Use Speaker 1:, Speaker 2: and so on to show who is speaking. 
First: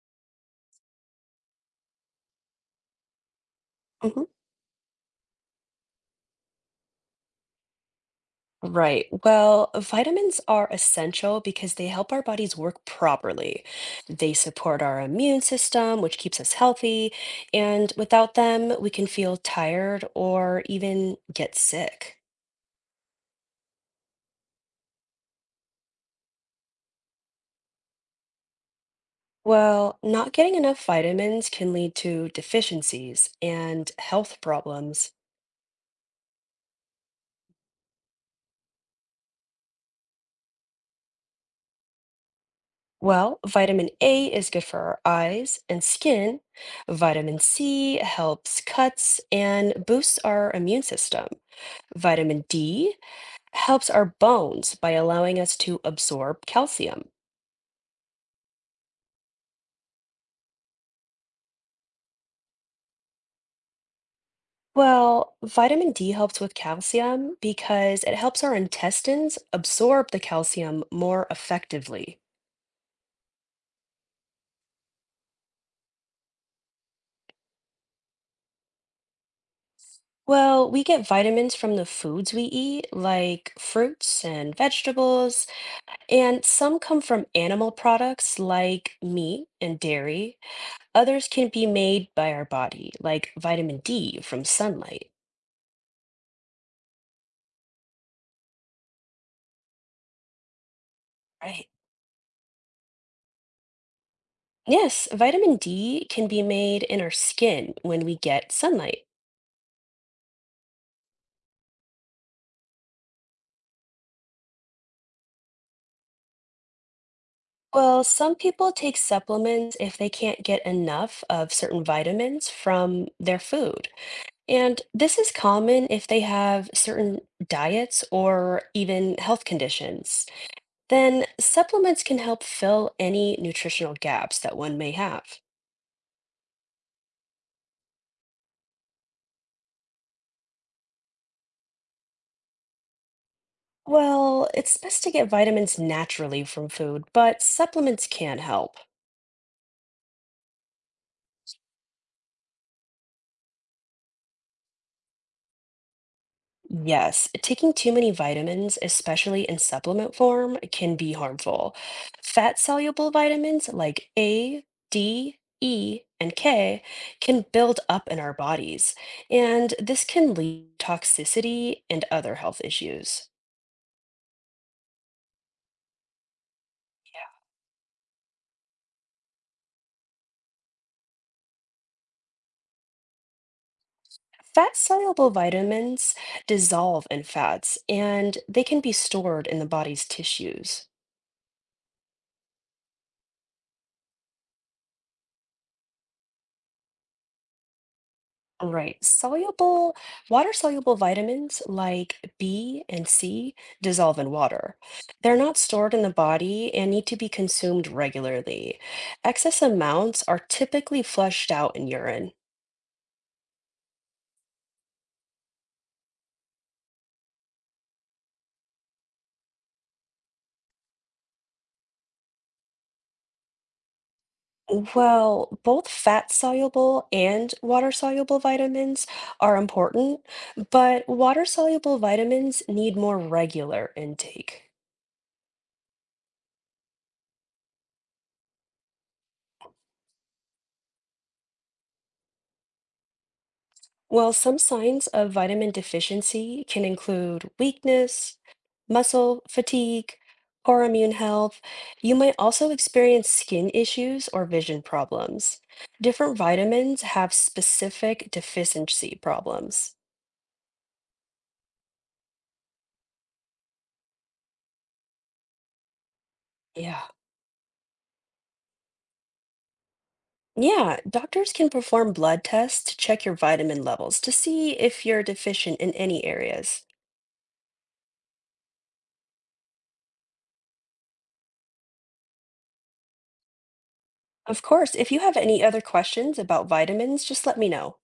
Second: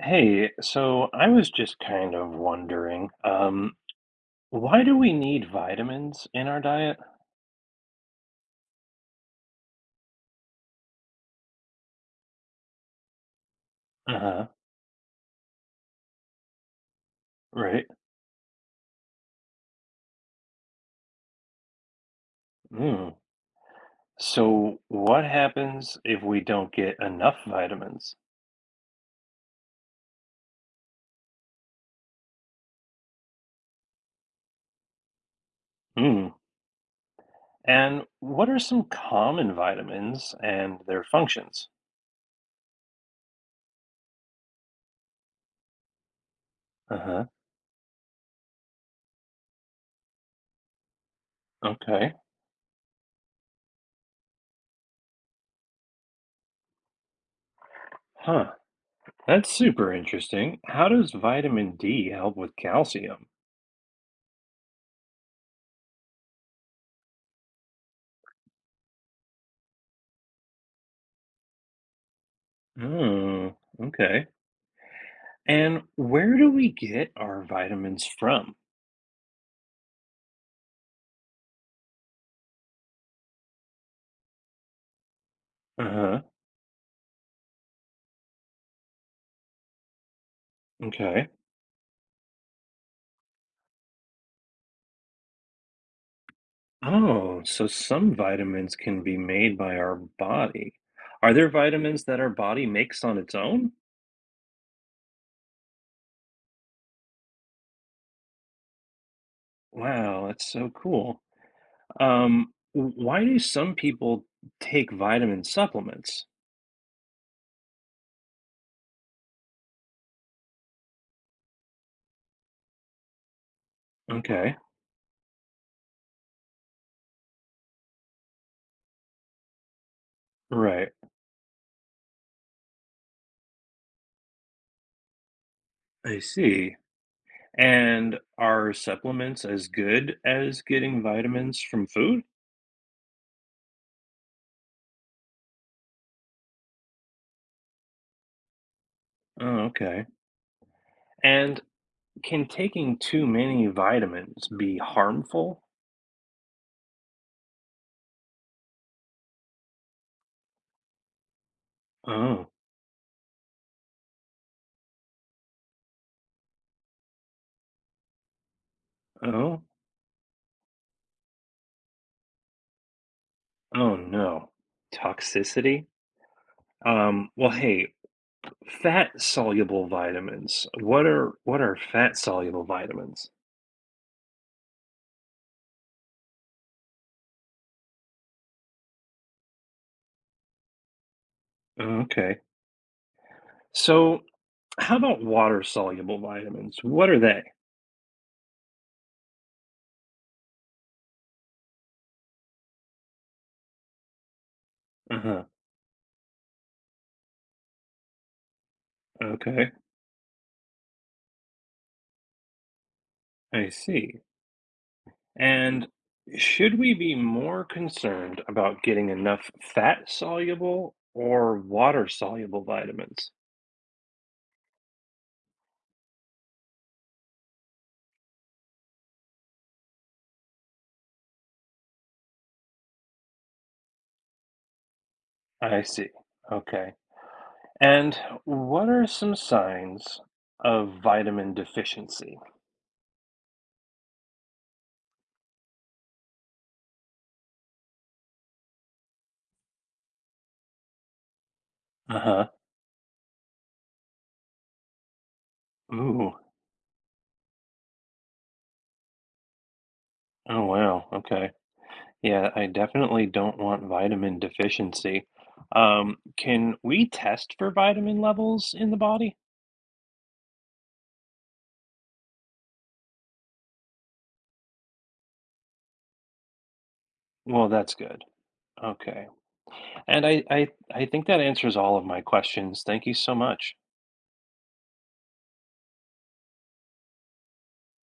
Speaker 1: Hey, so I was just kind of wondering,
Speaker 2: Mhm.
Speaker 1: why do we need vitamins in our diet?
Speaker 2: Right. Well, vitamins are essential because they help our bodies work properly. They
Speaker 1: Uh-huh,
Speaker 2: support our immune system, which keeps us healthy,
Speaker 1: right.
Speaker 2: and without them, we can feel tired or even get sick.
Speaker 1: Hmm. So what happens if we don't get enough vitamins?
Speaker 2: Well, not getting enough vitamins can lead to deficiencies and health problems.
Speaker 1: Hmm. And what are some common vitamins and their functions?
Speaker 2: Well, vitamin A is good for our eyes and skin.
Speaker 1: Uh-huh.
Speaker 2: Vitamin C helps cuts and boosts our immune system.
Speaker 1: Okay.
Speaker 2: Vitamin D helps our bones by allowing us to absorb calcium.
Speaker 1: Huh. That's super interesting. How does vitamin D help with calcium?
Speaker 2: Well, vitamin D helps with calcium because it helps our intestines absorb the calcium more effectively.
Speaker 1: Hmm. Okay. And where do we get our vitamins from?
Speaker 2: Well, we get vitamins from the foods we eat, like fruits and vegetables,
Speaker 1: Uh-huh.
Speaker 2: and some come from animal products like meat and dairy.
Speaker 1: Okay.
Speaker 2: Others can be made by our body, like vitamin D from sunlight.
Speaker 1: Oh, so some vitamins can be made by our body. Are there
Speaker 2: Right.
Speaker 1: vitamins that our body makes on its own?
Speaker 2: Yes, vitamin D can be made in our skin when we get sunlight.
Speaker 1: Wow, that's so cool. Why do some people take vitamin supplements?
Speaker 2: Well, some people take supplements if they can't get enough of certain vitamins from their food.
Speaker 1: Okay,
Speaker 2: And this is common if they have certain diets or even health conditions.
Speaker 1: right.
Speaker 2: Then supplements can help fill any nutritional gaps that one may have.
Speaker 1: I see. And are supplements as good as getting vitamins from food?
Speaker 2: Well, it's best to get vitamins naturally from food, but supplements can help.
Speaker 1: Oh, okay. And can taking too many vitamins be harmful?
Speaker 2: Yes, taking too many vitamins, especially in supplement form, can be harmful.
Speaker 1: Oh,
Speaker 2: Fat soluble vitamins like A, D, E, and K can build up in our bodies,
Speaker 1: oh.
Speaker 2: and this can lead to toxicity and other health issues.
Speaker 1: Oh no. Toxicity? Well, hey, fat soluble vitamins. What are fat soluble vitamins?
Speaker 2: Fat soluble vitamins dissolve in fats, and they can be stored in the body's tissues.
Speaker 1: Okay. So, how about water soluble vitamins? What are they?
Speaker 2: All right. Soluble, water-soluble vitamins like B and C dissolve in water. They're
Speaker 1: Uh-huh.
Speaker 2: not stored in the body and need to be consumed regularly. Excess
Speaker 1: Okay.
Speaker 2: amounts are typically flushed out in urine.
Speaker 1: I see. And should we be more concerned about getting enough fat soluble or water soluble vitamins?
Speaker 2: Well, both fat-soluble and water-soluble vitamins are important, but water-soluble vitamins need more regular intake.
Speaker 1: I see. Okay. And what are some signs of vitamin deficiency?
Speaker 2: Well, some signs of vitamin deficiency can include weakness, muscle fatigue, poor immune health. You might
Speaker 1: Uh-huh.
Speaker 2: also experience skin issues or vision problems.
Speaker 1: Ooh.
Speaker 2: Different vitamins have specific deficiency problems.
Speaker 1: Oh wow. Okay. Yeah, I definitely don't want vitamin deficiency. Can
Speaker 2: Yeah.
Speaker 1: we test for vitamin levels in the body?
Speaker 2: Yeah, doctors can perform blood tests to check your vitamin levels to see if you're deficient in any areas.
Speaker 1: Well, that's good. Okay. And I think that answers all of my questions. Thank you so much.
Speaker 2: Of course, if you have any other questions about vitamins, just let me know.